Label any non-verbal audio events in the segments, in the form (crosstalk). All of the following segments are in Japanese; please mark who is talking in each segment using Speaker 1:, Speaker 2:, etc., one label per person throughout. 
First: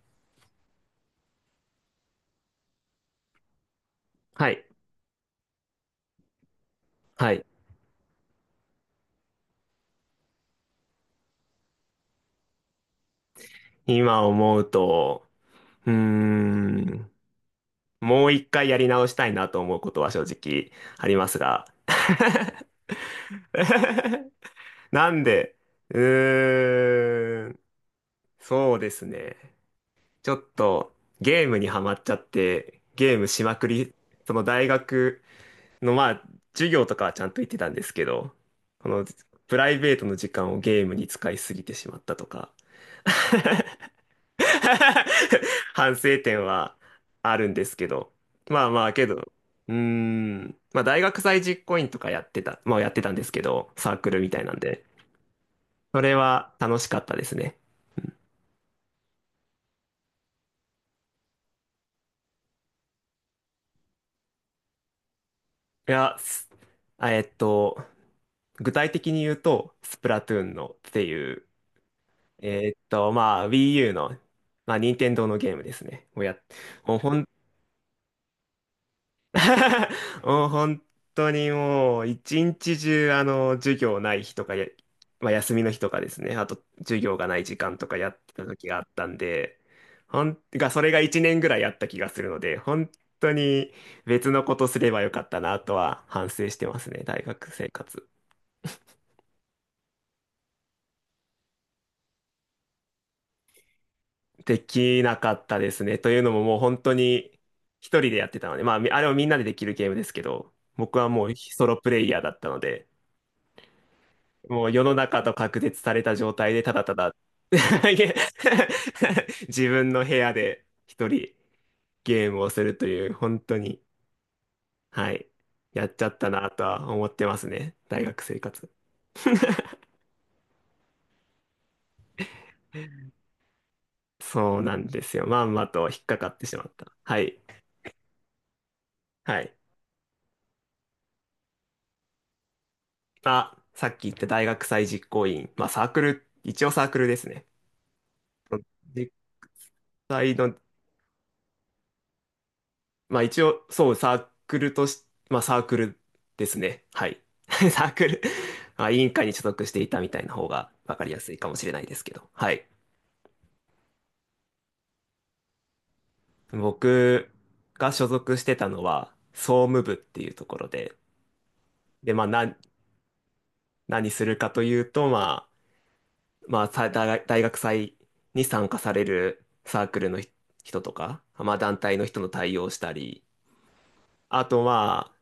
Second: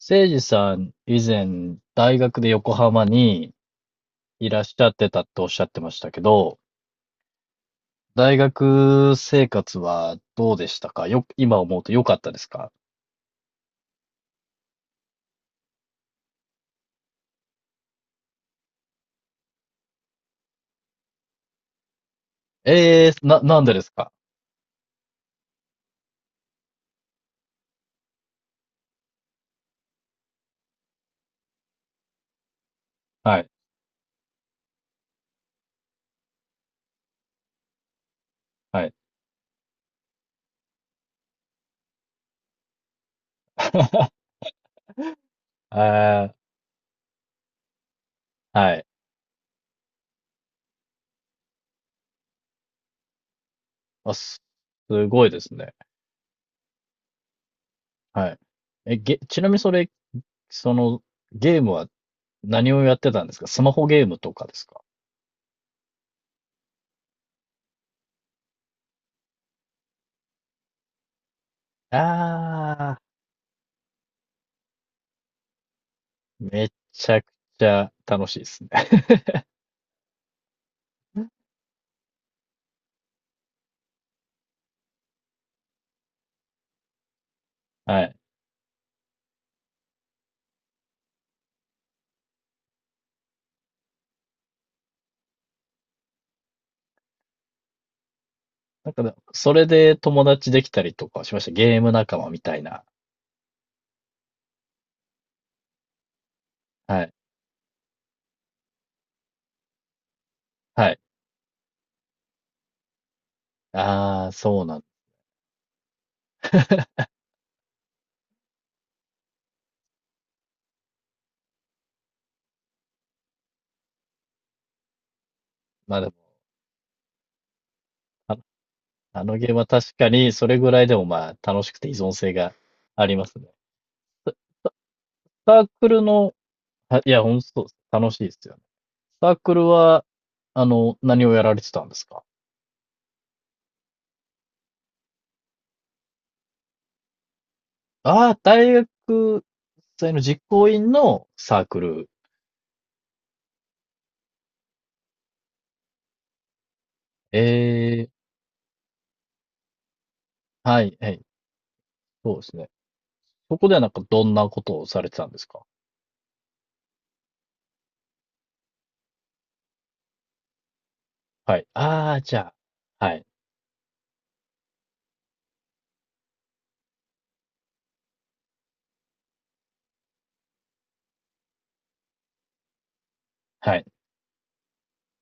Speaker 1: せいじさん、以前、大学で横浜にい
Speaker 2: は
Speaker 1: らっ
Speaker 2: い。
Speaker 1: しゃってたっておっしゃってましたけど、
Speaker 2: はい。
Speaker 1: 大学生活はどうでしたか、今思うと良かったですか？
Speaker 2: 今思うと、うーん、もう一回やり直したいなと思うことは正直ありますが。
Speaker 1: ええー、なんでですか？
Speaker 2: (laughs) なんで、うーん、そうですね。ちょっとゲームにはまっちゃって、ゲーム
Speaker 1: は
Speaker 2: し
Speaker 1: い、
Speaker 2: まくり、その大学の授業とかはちゃんと行ってたんですけど、
Speaker 1: は
Speaker 2: こ
Speaker 1: い。
Speaker 2: のプライベートの時間をゲームに使いすぎてしまったとか。(laughs)
Speaker 1: (laughs)
Speaker 2: (laughs) 反省
Speaker 1: えー、
Speaker 2: 点はあるんですけど。まあ
Speaker 1: はい。
Speaker 2: まあけど、うーん。まあ大学祭実行委員とかやってたんですけど、サーク
Speaker 1: あ、
Speaker 2: ルみた
Speaker 1: す、
Speaker 2: いなんで。
Speaker 1: すごいですね。
Speaker 2: それは楽しかったですね。
Speaker 1: はい。ちなみにそれ、その、ゲームは何をやってたんですか？スマホゲームとかですか？
Speaker 2: いや、すあえっと、具体的に言うと、スプラトゥーンのっていう、
Speaker 1: ああ
Speaker 2: Wii U の、任天堂のゲームですね。をやっ、
Speaker 1: ー、め
Speaker 2: もう
Speaker 1: ちゃく
Speaker 2: 本
Speaker 1: ちゃ楽しいですね。
Speaker 2: (laughs) もう本当
Speaker 1: (laughs)
Speaker 2: にもう一日中あの授業ない日とかや、まあ、休みの日とかですねあと授業がない時間とか
Speaker 1: は
Speaker 2: や
Speaker 1: い。
Speaker 2: ってた時があったんでほんがそれが1年ぐらいあった気がするので本当に別のことすればよかったなとは反省してますね。大学生活
Speaker 1: なんかねそれで友達できたりとかしました。ゲーム仲間みたいな。
Speaker 2: できなかったですねというのももう本当
Speaker 1: はい。
Speaker 2: に一人でやってたのでまあみあれはみんなでできるゲームですけど
Speaker 1: は
Speaker 2: 僕
Speaker 1: い。
Speaker 2: はもうソロプレイヤーだったので
Speaker 1: ああ、そ
Speaker 2: も
Speaker 1: う
Speaker 2: う
Speaker 1: なん。
Speaker 2: 世の中と隔絶された状態でただた
Speaker 1: (laughs)
Speaker 2: だ (laughs) いえ (laughs) 自分の部屋で一人ゲームをするという本当に、はい、やっ
Speaker 1: まあ
Speaker 2: ち
Speaker 1: で
Speaker 2: ゃ
Speaker 1: も、
Speaker 2: ったなとは思ってますね。大学
Speaker 1: あ
Speaker 2: 生
Speaker 1: の、
Speaker 2: 活。
Speaker 1: あのゲームは確かにそれぐらいでもまあ楽しくて依存性がありますね。
Speaker 2: そうなんですよ。まん
Speaker 1: サ
Speaker 2: ま
Speaker 1: ーク
Speaker 2: と引
Speaker 1: ル
Speaker 2: っかか
Speaker 1: の、
Speaker 2: ってしまった。
Speaker 1: あい
Speaker 2: は
Speaker 1: や、ほん
Speaker 2: い。
Speaker 1: とそうです。楽しいですよね。サー
Speaker 2: は
Speaker 1: ク
Speaker 2: い。
Speaker 1: ルは、あの、何をやられてたんですか？
Speaker 2: あ、さっき言った大学祭実行委員。まあサークル、一応サークルですね。
Speaker 1: ああー、大
Speaker 2: 実
Speaker 1: 学生の
Speaker 2: 際
Speaker 1: 実
Speaker 2: の
Speaker 1: 行委員のサークル。
Speaker 2: まあ一応、そう、サークルとし、まあサークルですね。はい。
Speaker 1: え
Speaker 2: (laughs) サーク
Speaker 1: え、
Speaker 2: ルまあ、委員会に所属していたみたいな方が
Speaker 1: はい、
Speaker 2: 分か
Speaker 1: は
Speaker 2: りや
Speaker 1: い。
Speaker 2: すいかもしれないですけど。
Speaker 1: そうで
Speaker 2: は
Speaker 1: す
Speaker 2: い。
Speaker 1: ね。そこではなんかどんなことをされてたんですか？
Speaker 2: 僕が所属してたのは、総務部っていうところで、
Speaker 1: はい。あ
Speaker 2: で、
Speaker 1: あ、
Speaker 2: まあ、
Speaker 1: じゃ
Speaker 2: な、
Speaker 1: あ。はい。
Speaker 2: 何するかというと、まあ、まあ、さ大大学祭に参加されるサークルの人とか、まあ、団体の人の対応をしたり、
Speaker 1: はい。
Speaker 2: あと、まあ、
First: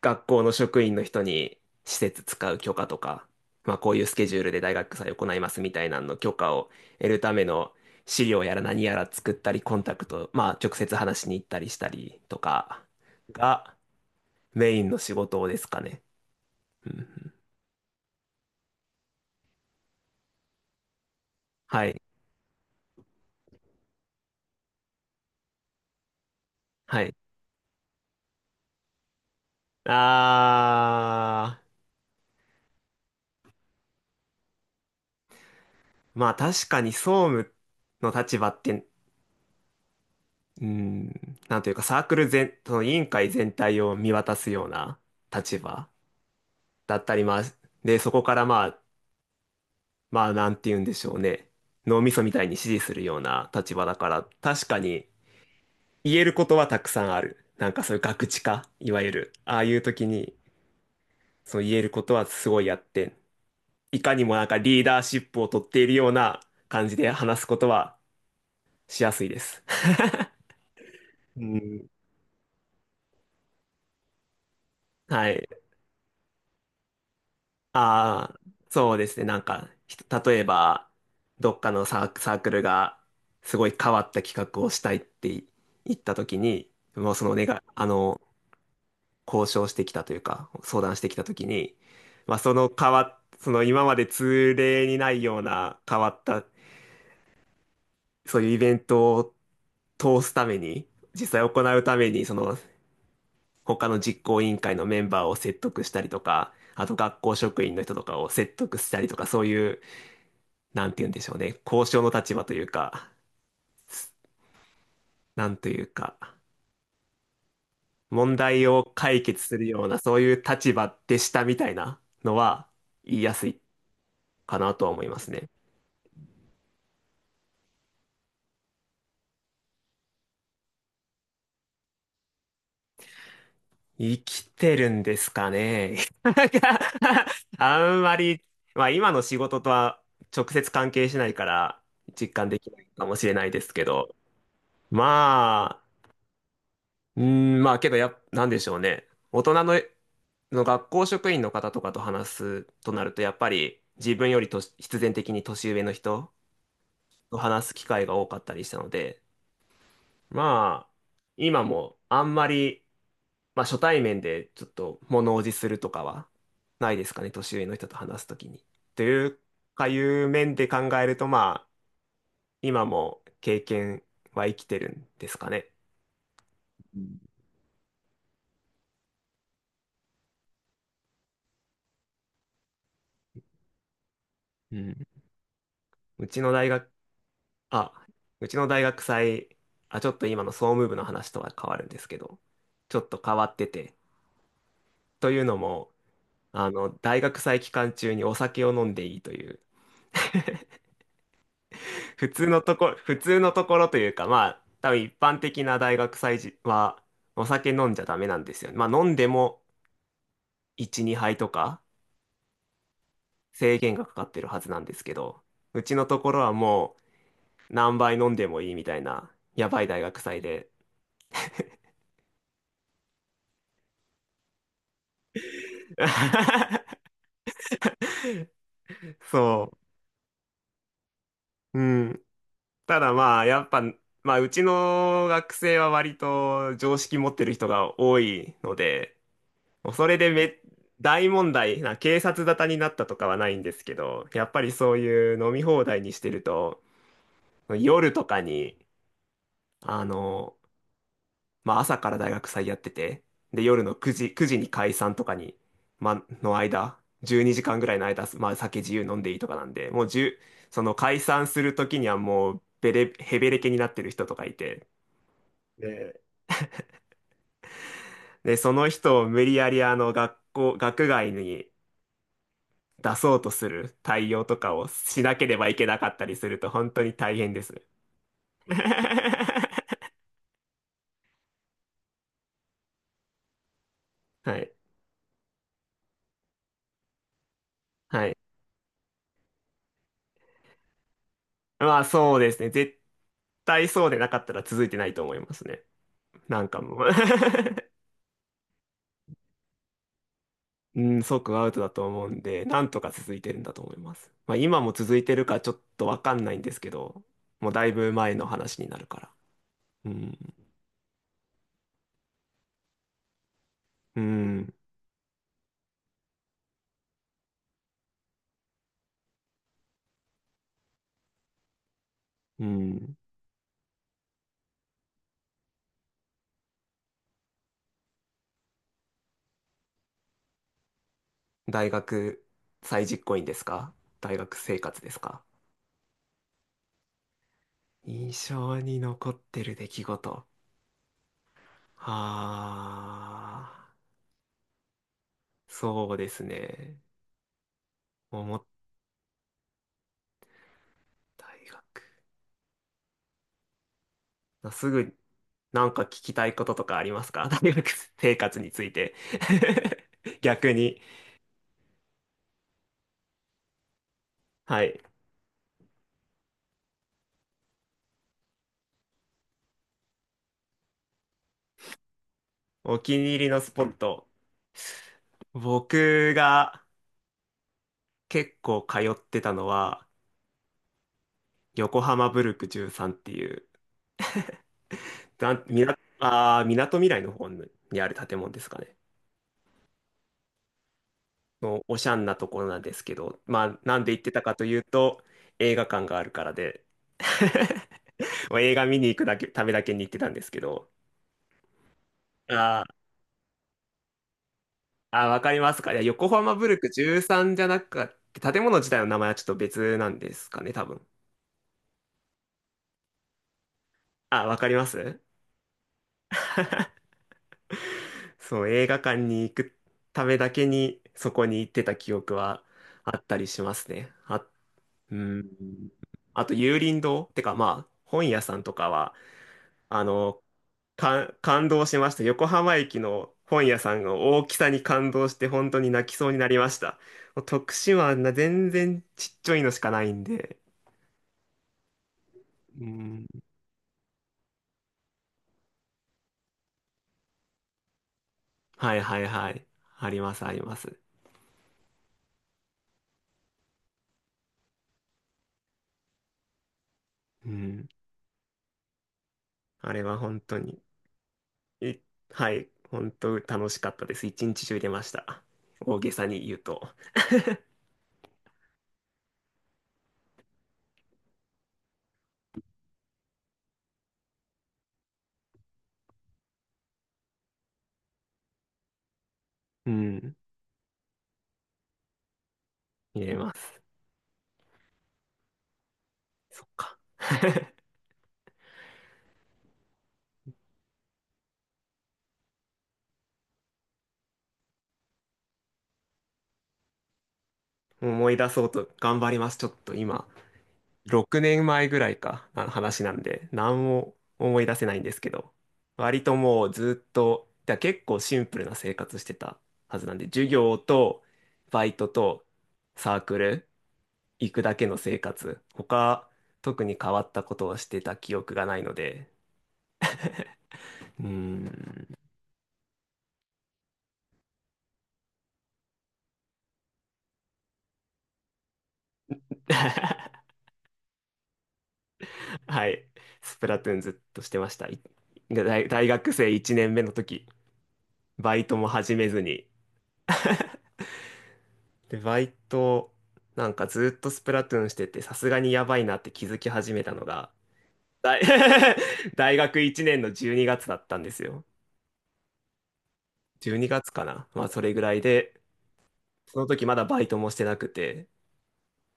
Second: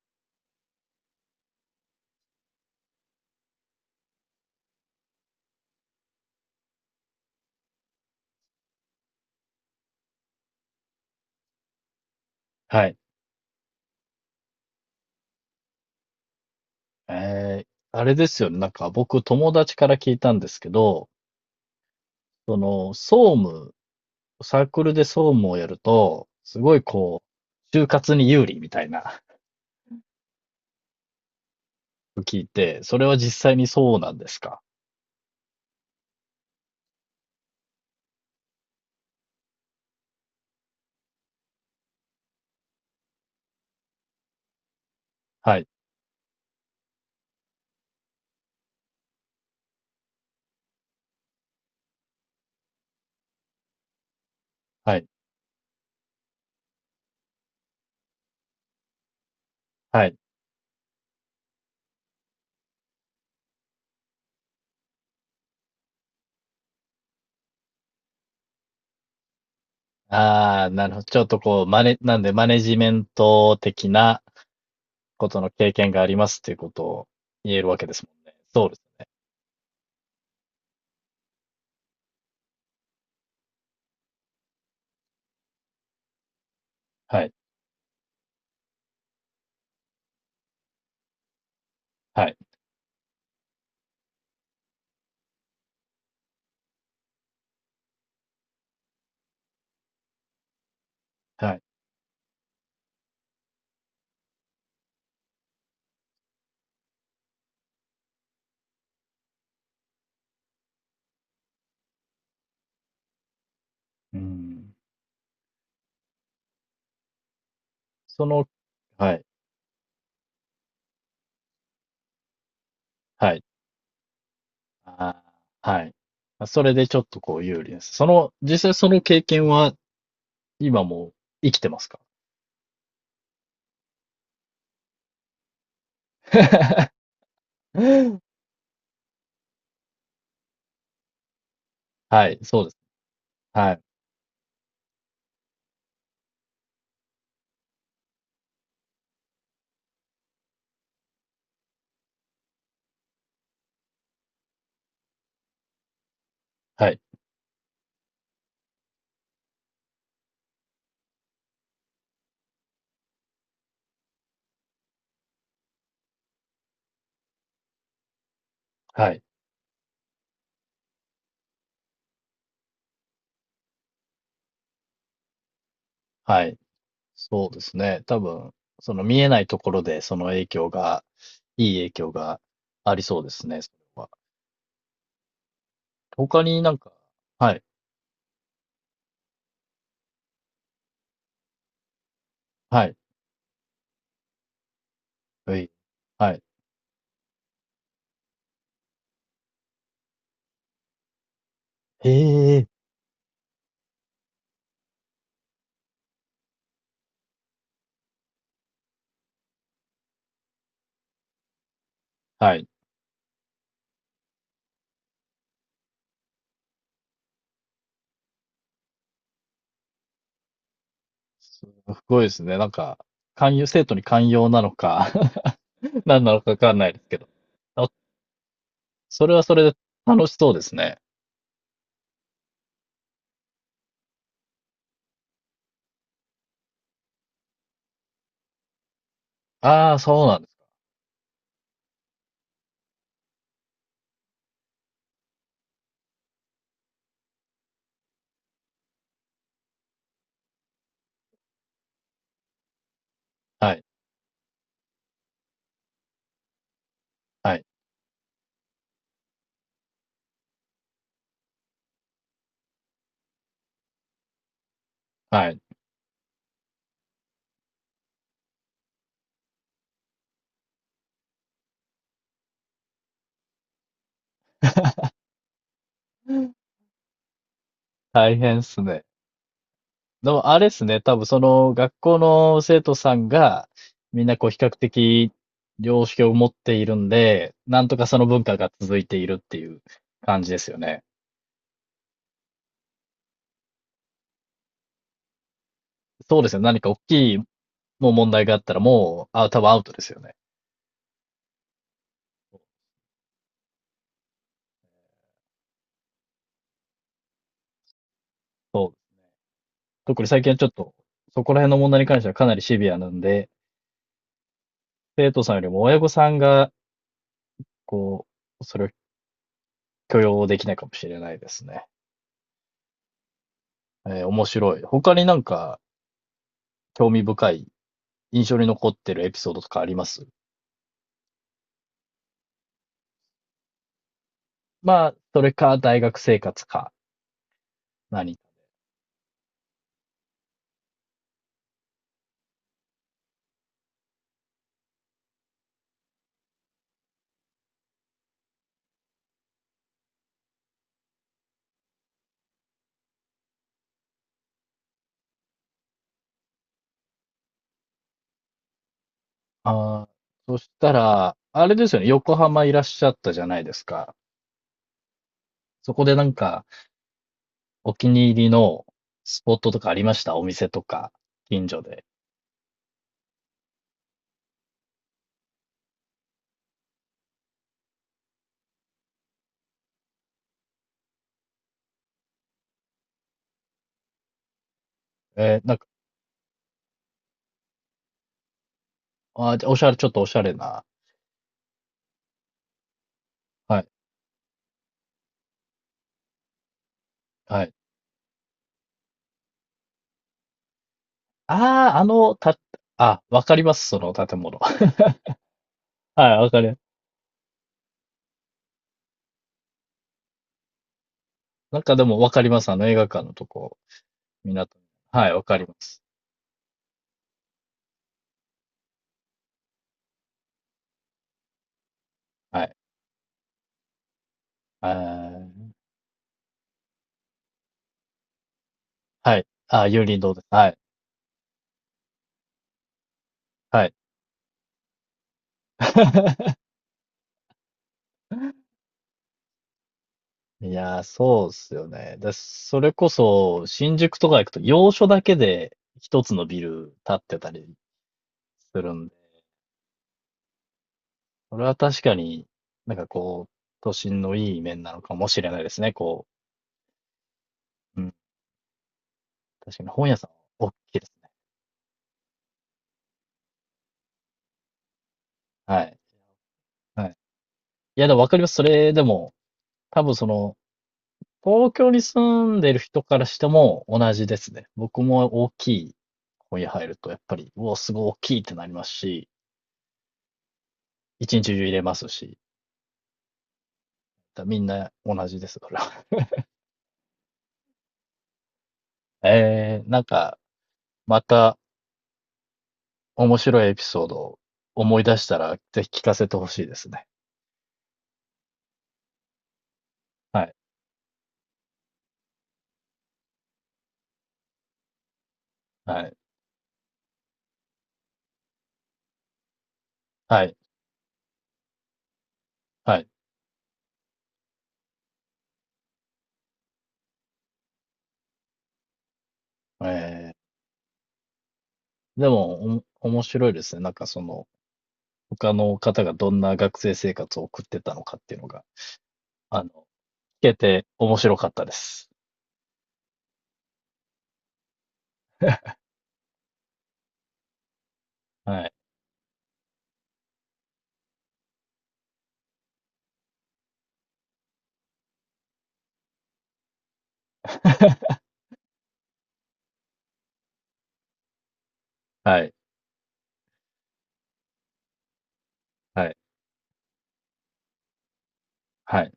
Speaker 2: 学校の職員の人に施設使う許可とか、まあこういうスケジュールで大学祭行いますみたいなのの許可を得るための資料やら何やら作ったり、コンタクト、まあ直接話しに行ったりしたりとか
Speaker 1: はい。
Speaker 2: がメインの仕事ですかね。うんうん
Speaker 1: えー、あれですよね。なんか僕友達から聞いたんですけど、
Speaker 2: はい。
Speaker 1: その、総務、サークルで総務をやると、すごい
Speaker 2: はい。
Speaker 1: こう、就活に有利みたいな。 (laughs)
Speaker 2: あ
Speaker 1: 聞いて、それは実際にそうなんですか？
Speaker 2: ー、まあ確かに総務の立場って、うん、なんというかサークル全、その委員会全体を見渡すような
Speaker 1: は
Speaker 2: 立
Speaker 1: い。
Speaker 2: 場。だったり、まあ、で、そこからまあ、まあ、なんて言うんでしょうね。脳みそみたいに支持するような立場だから、確か
Speaker 1: はい。
Speaker 2: に言えることはたくさんある。なんかそういうガクチカ、いわゆる。ああいう
Speaker 1: は
Speaker 2: 時
Speaker 1: い。
Speaker 2: に、そう言えることはすごいやって、いかにもなんかリーダーシップを取っているような感じで話すことはしやすいです。
Speaker 1: ああ、なるほど。ちょっ
Speaker 2: (laughs)
Speaker 1: と
Speaker 2: う
Speaker 1: こう、
Speaker 2: ん。
Speaker 1: なんでマネジメント的なこ
Speaker 2: は
Speaker 1: と
Speaker 2: い。
Speaker 1: の経験がありますっていうことを言えるわけですもんね。
Speaker 2: ああ、
Speaker 1: そうです。
Speaker 2: そうですね。なんか、ひと例えば、どっかのサーク、サークルが、すごい変わった企画をしたいってい言ったときに、もう
Speaker 1: は
Speaker 2: そ
Speaker 1: い。
Speaker 2: の願い、あの、交渉してきたというか、相談してきたときに、
Speaker 1: はい。
Speaker 2: まあ、その変わっ、その今まで通例にないような変わった、そういうイベントを通すために、実際
Speaker 1: はい。
Speaker 2: 行うために、その他の実行委員会のメンバーを説得したりとか、あと学校職員の人とかを説得したりとか、そういうなんて言うんでしょうね、交渉の立場というか、
Speaker 1: うん。
Speaker 2: なんというか、
Speaker 1: そ
Speaker 2: 問
Speaker 1: の、
Speaker 2: 題を
Speaker 1: は
Speaker 2: 解
Speaker 1: い。
Speaker 2: 決するような、そういう立場でしたみたいなのは言い
Speaker 1: は
Speaker 2: や
Speaker 1: い。
Speaker 2: すいかなとは思いま
Speaker 1: あ
Speaker 2: すね。
Speaker 1: ー、はい。まそれでちょっとこう有利です。その、実際その経験は今も生きてますか？
Speaker 2: 生きてるんですかね。(laughs) なんか
Speaker 1: (laughs)
Speaker 2: あんまり、まあ今の仕事とは直接関係しないから
Speaker 1: は
Speaker 2: 実
Speaker 1: い、
Speaker 2: 感で
Speaker 1: そうで
Speaker 2: き
Speaker 1: す。
Speaker 2: ないかもしれないで
Speaker 1: は
Speaker 2: す
Speaker 1: い、
Speaker 2: けど、まあ、まあけどや、なんでしょうね。大人の、の学校職員の方とかと話すとなると、やっぱり自分よりとし必然的に年上の人
Speaker 1: はい、
Speaker 2: と話す機会が多かったりしたので、まあ、今もあんまり、まあ初対面でちょっと物おじするとかはないですかね、年上の人と話すときに。と
Speaker 1: はい、
Speaker 2: いうかいう面で考えると、まあ、今も経験は生きてるんですかね。
Speaker 1: はい。
Speaker 2: うん
Speaker 1: そうですね。多分、その見えないところでその影響が、いい影響がありそうですね、それは。
Speaker 2: うん。うち
Speaker 1: 他
Speaker 2: の
Speaker 1: に
Speaker 2: 大
Speaker 1: なん
Speaker 2: 学
Speaker 1: か、はい、
Speaker 2: あ、うちの大学祭、あ、ちょっと今の総務部の話とは変わるんですけど、
Speaker 1: はい、
Speaker 2: ちょっと変わってて、という
Speaker 1: は
Speaker 2: の
Speaker 1: い、
Speaker 2: も、
Speaker 1: はい。
Speaker 2: あの、大学祭期間中にお酒を飲んでいいという、(laughs)
Speaker 1: へ
Speaker 2: 普通の
Speaker 1: え。
Speaker 2: とこ、普通のところというか、まあ、多分一般的な大学祭時は、お酒飲んじゃダメなんですよね。まあ、飲んでも1、2杯とか
Speaker 1: はい。
Speaker 2: 制限がかかってるはずなんですけど、うちのところはもう何杯飲んでもいいみたいな、やばい大学祭で。
Speaker 1: すごいですね。なんか、寛容、生徒に寛容なのか、 (laughs) 何なのかわか
Speaker 2: (laughs)
Speaker 1: んないですけど。あ、それはそれ
Speaker 2: そ
Speaker 1: で楽しそうですね。
Speaker 2: う。うん。ただまあ、やっぱ、まあ、うちの学生は割と常識持ってる人が多いので、
Speaker 1: ああ、
Speaker 2: それ
Speaker 1: そう
Speaker 2: で
Speaker 1: なんです。
Speaker 2: め、大問題な、警察沙汰になったとかはないんですけど、やっぱりそういう飲み放題にしてると、夜とかに、あの、まあ、朝から大学祭やってて、で、
Speaker 1: は
Speaker 2: 夜
Speaker 1: い、
Speaker 2: の9時、9時に解散とかに、まあ、の間、12
Speaker 1: は
Speaker 2: 時
Speaker 1: い、
Speaker 2: 間ぐらいの間、まあ、酒自由飲んでいいとかなんで、もう1その解散する時にはもう、べれ、へべれけになってる人とかいて、
Speaker 1: はい。
Speaker 2: で、で、その人を無理やりあの学校、学外に出そうとする対応とかをしなければいけなかったりすると本当に大変です。
Speaker 1: 大変っ
Speaker 2: (laughs)
Speaker 1: すね。でも、あれっすね。多分、その、学校の生徒さんが、みんなこう、比
Speaker 2: は
Speaker 1: 較
Speaker 2: い。
Speaker 1: 的、良識を持っているんで、なんとかその
Speaker 2: はい。
Speaker 1: 文化が続いているっていう感じですよね。
Speaker 2: まあそうですね。絶対そうでなかったら続いてないと思いますね。
Speaker 1: そうですよ
Speaker 2: な
Speaker 1: ね。
Speaker 2: ん
Speaker 1: 何
Speaker 2: か
Speaker 1: か大
Speaker 2: もう
Speaker 1: きいもう問題があったら、もう、あ、多分アウトですよね。
Speaker 2: (laughs) うん、即アウトだと思うんで、なんとか続いてるんだと思います。まあ今も続いてるかちょっとわかんないんですけど、もうだいぶ前の話
Speaker 1: そ
Speaker 2: に
Speaker 1: う、
Speaker 2: なるから。う
Speaker 1: 特に
Speaker 2: ん。
Speaker 1: 最近はちょっと、そこら辺の問題に関してはかなりシビアなんで、
Speaker 2: うん。
Speaker 1: 生徒さんよりも親御さんが、こう、それを許容できないかもしれないですね。
Speaker 2: うん。
Speaker 1: えー、面白い。他になんか興味深い、印象に残ってるエピソードとかあります？
Speaker 2: 大学再実行員ですか？大学生活
Speaker 1: ま
Speaker 2: で
Speaker 1: あ、
Speaker 2: す
Speaker 1: そ
Speaker 2: か？
Speaker 1: れか大学生活か、何
Speaker 2: 印
Speaker 1: か、
Speaker 2: 象に残ってる出来事。ああ、そうですね。思った大学。あすぐ、なんか聞きたいこととかありますか？ (laughs) 大学生活について。
Speaker 1: ああ、
Speaker 2: (laughs)
Speaker 1: そし
Speaker 2: 逆
Speaker 1: た
Speaker 2: に。
Speaker 1: ら、あれですよね、横浜いらっしゃったじゃないですか。
Speaker 2: はい。
Speaker 1: そこでなんか、お気に入りのスポットとかありました？お店とか、近所で。
Speaker 2: お気に入りのスポット。僕が結構通ってたのは、横浜ブルク13っていう
Speaker 1: え
Speaker 2: が、
Speaker 1: ーなん
Speaker 2: み
Speaker 1: か、
Speaker 2: な、あー、みなとみらいの方にある建物ですかね。
Speaker 1: あー、じゃあおしゃれ、ちょっとおしゃれな。
Speaker 2: のおしゃんなところなんですけど、ま
Speaker 1: は
Speaker 2: あ、
Speaker 1: い、
Speaker 2: なんで行ってたかというと、映画館があるからで、
Speaker 1: はい。
Speaker 2: (laughs) もう映画見に行くだけ、ためだけに行ってたんですけど、
Speaker 1: ああ、あの、
Speaker 2: あ
Speaker 1: た、
Speaker 2: ー
Speaker 1: あ、わかります、その建物。(laughs) は
Speaker 2: あー、わかりますか。いや、
Speaker 1: い、
Speaker 2: 横
Speaker 1: わ
Speaker 2: 浜
Speaker 1: か
Speaker 2: ブ
Speaker 1: る。
Speaker 2: ルク13じゃなくて、建物自体の名前はちょっと別なんですかね、多分。
Speaker 1: なんかでもわかります、あの映画館のとこ、
Speaker 2: あー、わかり
Speaker 1: 港。
Speaker 2: ます。
Speaker 1: はい、わかります。
Speaker 2: (laughs) そう、映画館に行くためだけに、そこに行ってた記憶
Speaker 1: は
Speaker 2: は
Speaker 1: い。
Speaker 2: あったりしますね。あ
Speaker 1: あ
Speaker 2: う
Speaker 1: ー、
Speaker 2: ん。あと、有林堂ってか、まあ、本屋さんとかは、
Speaker 1: はい。あー、
Speaker 2: あ
Speaker 1: 有林堂で
Speaker 2: の、
Speaker 1: す。はい、
Speaker 2: か、感動しました。横浜駅の本屋
Speaker 1: はい。
Speaker 2: さんの大きさに感動して、本当に泣きそうにな
Speaker 1: (laughs)
Speaker 2: りました。もう徳島はな全然ちっちゃいのしかないんで。
Speaker 1: いやー、そうっすよね。で、そ
Speaker 2: う
Speaker 1: れこ
Speaker 2: ん。
Speaker 1: そ、新宿とか行くと、要所だけで一つのビル建ってたりする
Speaker 2: はい
Speaker 1: んで、
Speaker 2: はいはい。あります、あります。
Speaker 1: それは確かに、なんかこう、都心のいい面なのかもしれないですね、こ
Speaker 2: うん。
Speaker 1: う。うん。確かに
Speaker 2: あれ
Speaker 1: 本屋
Speaker 2: は
Speaker 1: さん、
Speaker 2: 本当
Speaker 1: 大き
Speaker 2: に、
Speaker 1: いですね。
Speaker 2: い、はい、本当楽しかったです。一日中入れました。
Speaker 1: はい。
Speaker 2: 大げさに言うと。
Speaker 1: はい。いや、でもわかります。それでも、多分その、東京に住んでる人からしても同じですね。僕も大きい本屋入ると、やっぱり、うお、すごい大きいってなりますし、
Speaker 2: うん。
Speaker 1: 一日中入れますし、
Speaker 2: 入れます。
Speaker 1: だみんな同じです、それは。
Speaker 2: そっか。(laughs)
Speaker 1: (laughs) えー、なんか、また面白いエピソードを思い出したら、ぜひ聞かせてほしいですね。
Speaker 2: 思い出そうと頑張ります。ちょっと今、
Speaker 1: はい。
Speaker 2: 6年前ぐらいか、あの話なんで、何も思い出せないんですけど、
Speaker 1: はい。
Speaker 2: 割ともうずっと、だから結構シンプルな生活してたはずなんで、
Speaker 1: は
Speaker 2: 授
Speaker 1: い。
Speaker 2: 業とバイトと
Speaker 1: はい。
Speaker 2: サークル行くだけの生活、他特に変わったことをしてた記憶がないので、
Speaker 1: え
Speaker 2: うーん、
Speaker 1: ー、でも、おも面白いですね。なんかその、他の方がどんな学生生活を送ってたのかっていうのが。あの、聞
Speaker 2: (laughs)
Speaker 1: けて面白かったです。
Speaker 2: はい、スプラトゥーンずっとしてました。い大、大学生1年目の時、バ
Speaker 1: は
Speaker 2: イ
Speaker 1: い。
Speaker 2: トも始めずに、で、バイト、なんかずっとスプラトゥーンしてて、さすがにやばいなって気づき始めたのが、
Speaker 1: (laughs)
Speaker 2: 大 (laughs)、大学1年の12月だったんですよ。
Speaker 1: はい。
Speaker 2: 12月かな。まあ、それぐらいで、
Speaker 1: はい。
Speaker 2: その時まだバイトもしてなくて、
Speaker 1: はい。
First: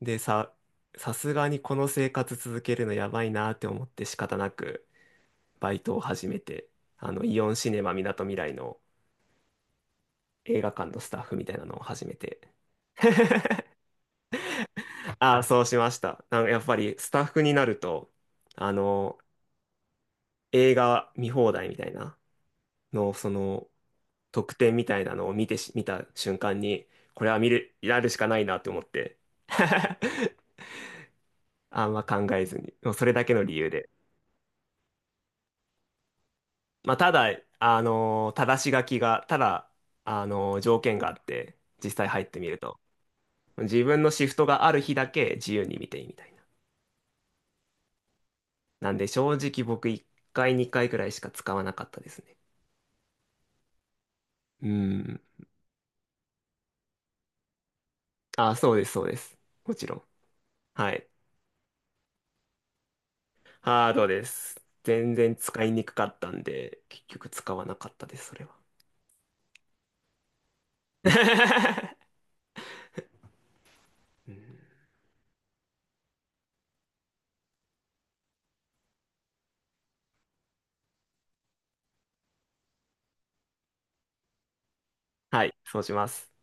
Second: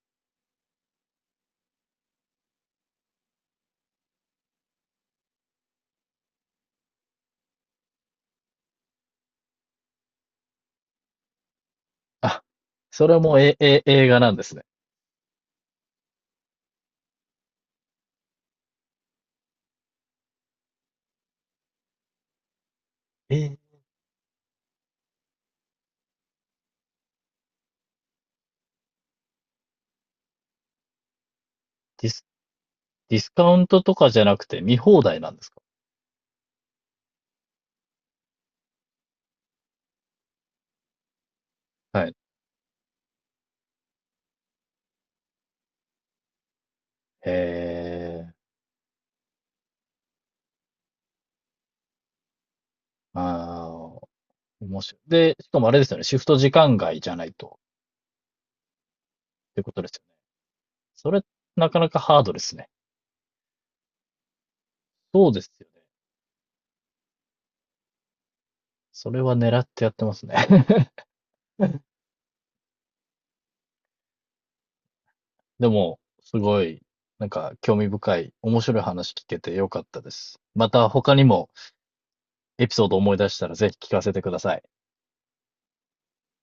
Speaker 2: で、さ、さすがにこの生活続けるのやばいなって思って仕方なく、バイトを始めて、イオンシネマみなとみらいの映画館のスタッフみたいなのを始めて、
Speaker 1: あ、それも映画なんですね。
Speaker 2: ああ、そうしました。なんかやっぱりスタッフになると、あの、映画見放題みたいなの、そ
Speaker 1: えー
Speaker 2: の、特典みたいなのを見てし、見た瞬間に、これは見る、やるしかないなって思って。(laughs) あんま
Speaker 1: ディス、
Speaker 2: 考えずに。もうそれ
Speaker 1: ディ
Speaker 2: だ
Speaker 1: ス
Speaker 2: け
Speaker 1: カ
Speaker 2: の理
Speaker 1: ウン
Speaker 2: 由
Speaker 1: ト
Speaker 2: で。
Speaker 1: とかじゃなくて見放題なんですか？
Speaker 2: まあ、ただ、正し書きが、ただ、条件があって、実
Speaker 1: は
Speaker 2: 際
Speaker 1: い。
Speaker 2: 入ってみると。自分のシフトがある日だけ自由に見ていいみたいな。
Speaker 1: へえ、
Speaker 2: なんで正直僕1回2回くらいしか使わなかったですね。
Speaker 1: ああ、
Speaker 2: う
Speaker 1: 面白い。
Speaker 2: ん。
Speaker 1: で、しかもあれですよね。シフト時間外じゃないと、
Speaker 2: あ、そうです、そうです。
Speaker 1: ってこ
Speaker 2: も
Speaker 1: と
Speaker 2: ち
Speaker 1: です
Speaker 2: ろ
Speaker 1: よ
Speaker 2: ん。
Speaker 1: ね。
Speaker 2: はい。
Speaker 1: それ、なかなかハードですね。
Speaker 2: ハードです。全
Speaker 1: そう
Speaker 2: 然
Speaker 1: です
Speaker 2: 使
Speaker 1: よ
Speaker 2: い
Speaker 1: ね。
Speaker 2: にくかったんで、結局使わなかったです、それは。
Speaker 1: それは狙ってやってますね。(laughs)
Speaker 2: (laughs) うん。
Speaker 1: でも、すごい、なんか興味深い、面白い話聞けてよかったです。また他にも、エピソードを思い出したらぜひ聞かせてください。
Speaker 2: はい、そうします。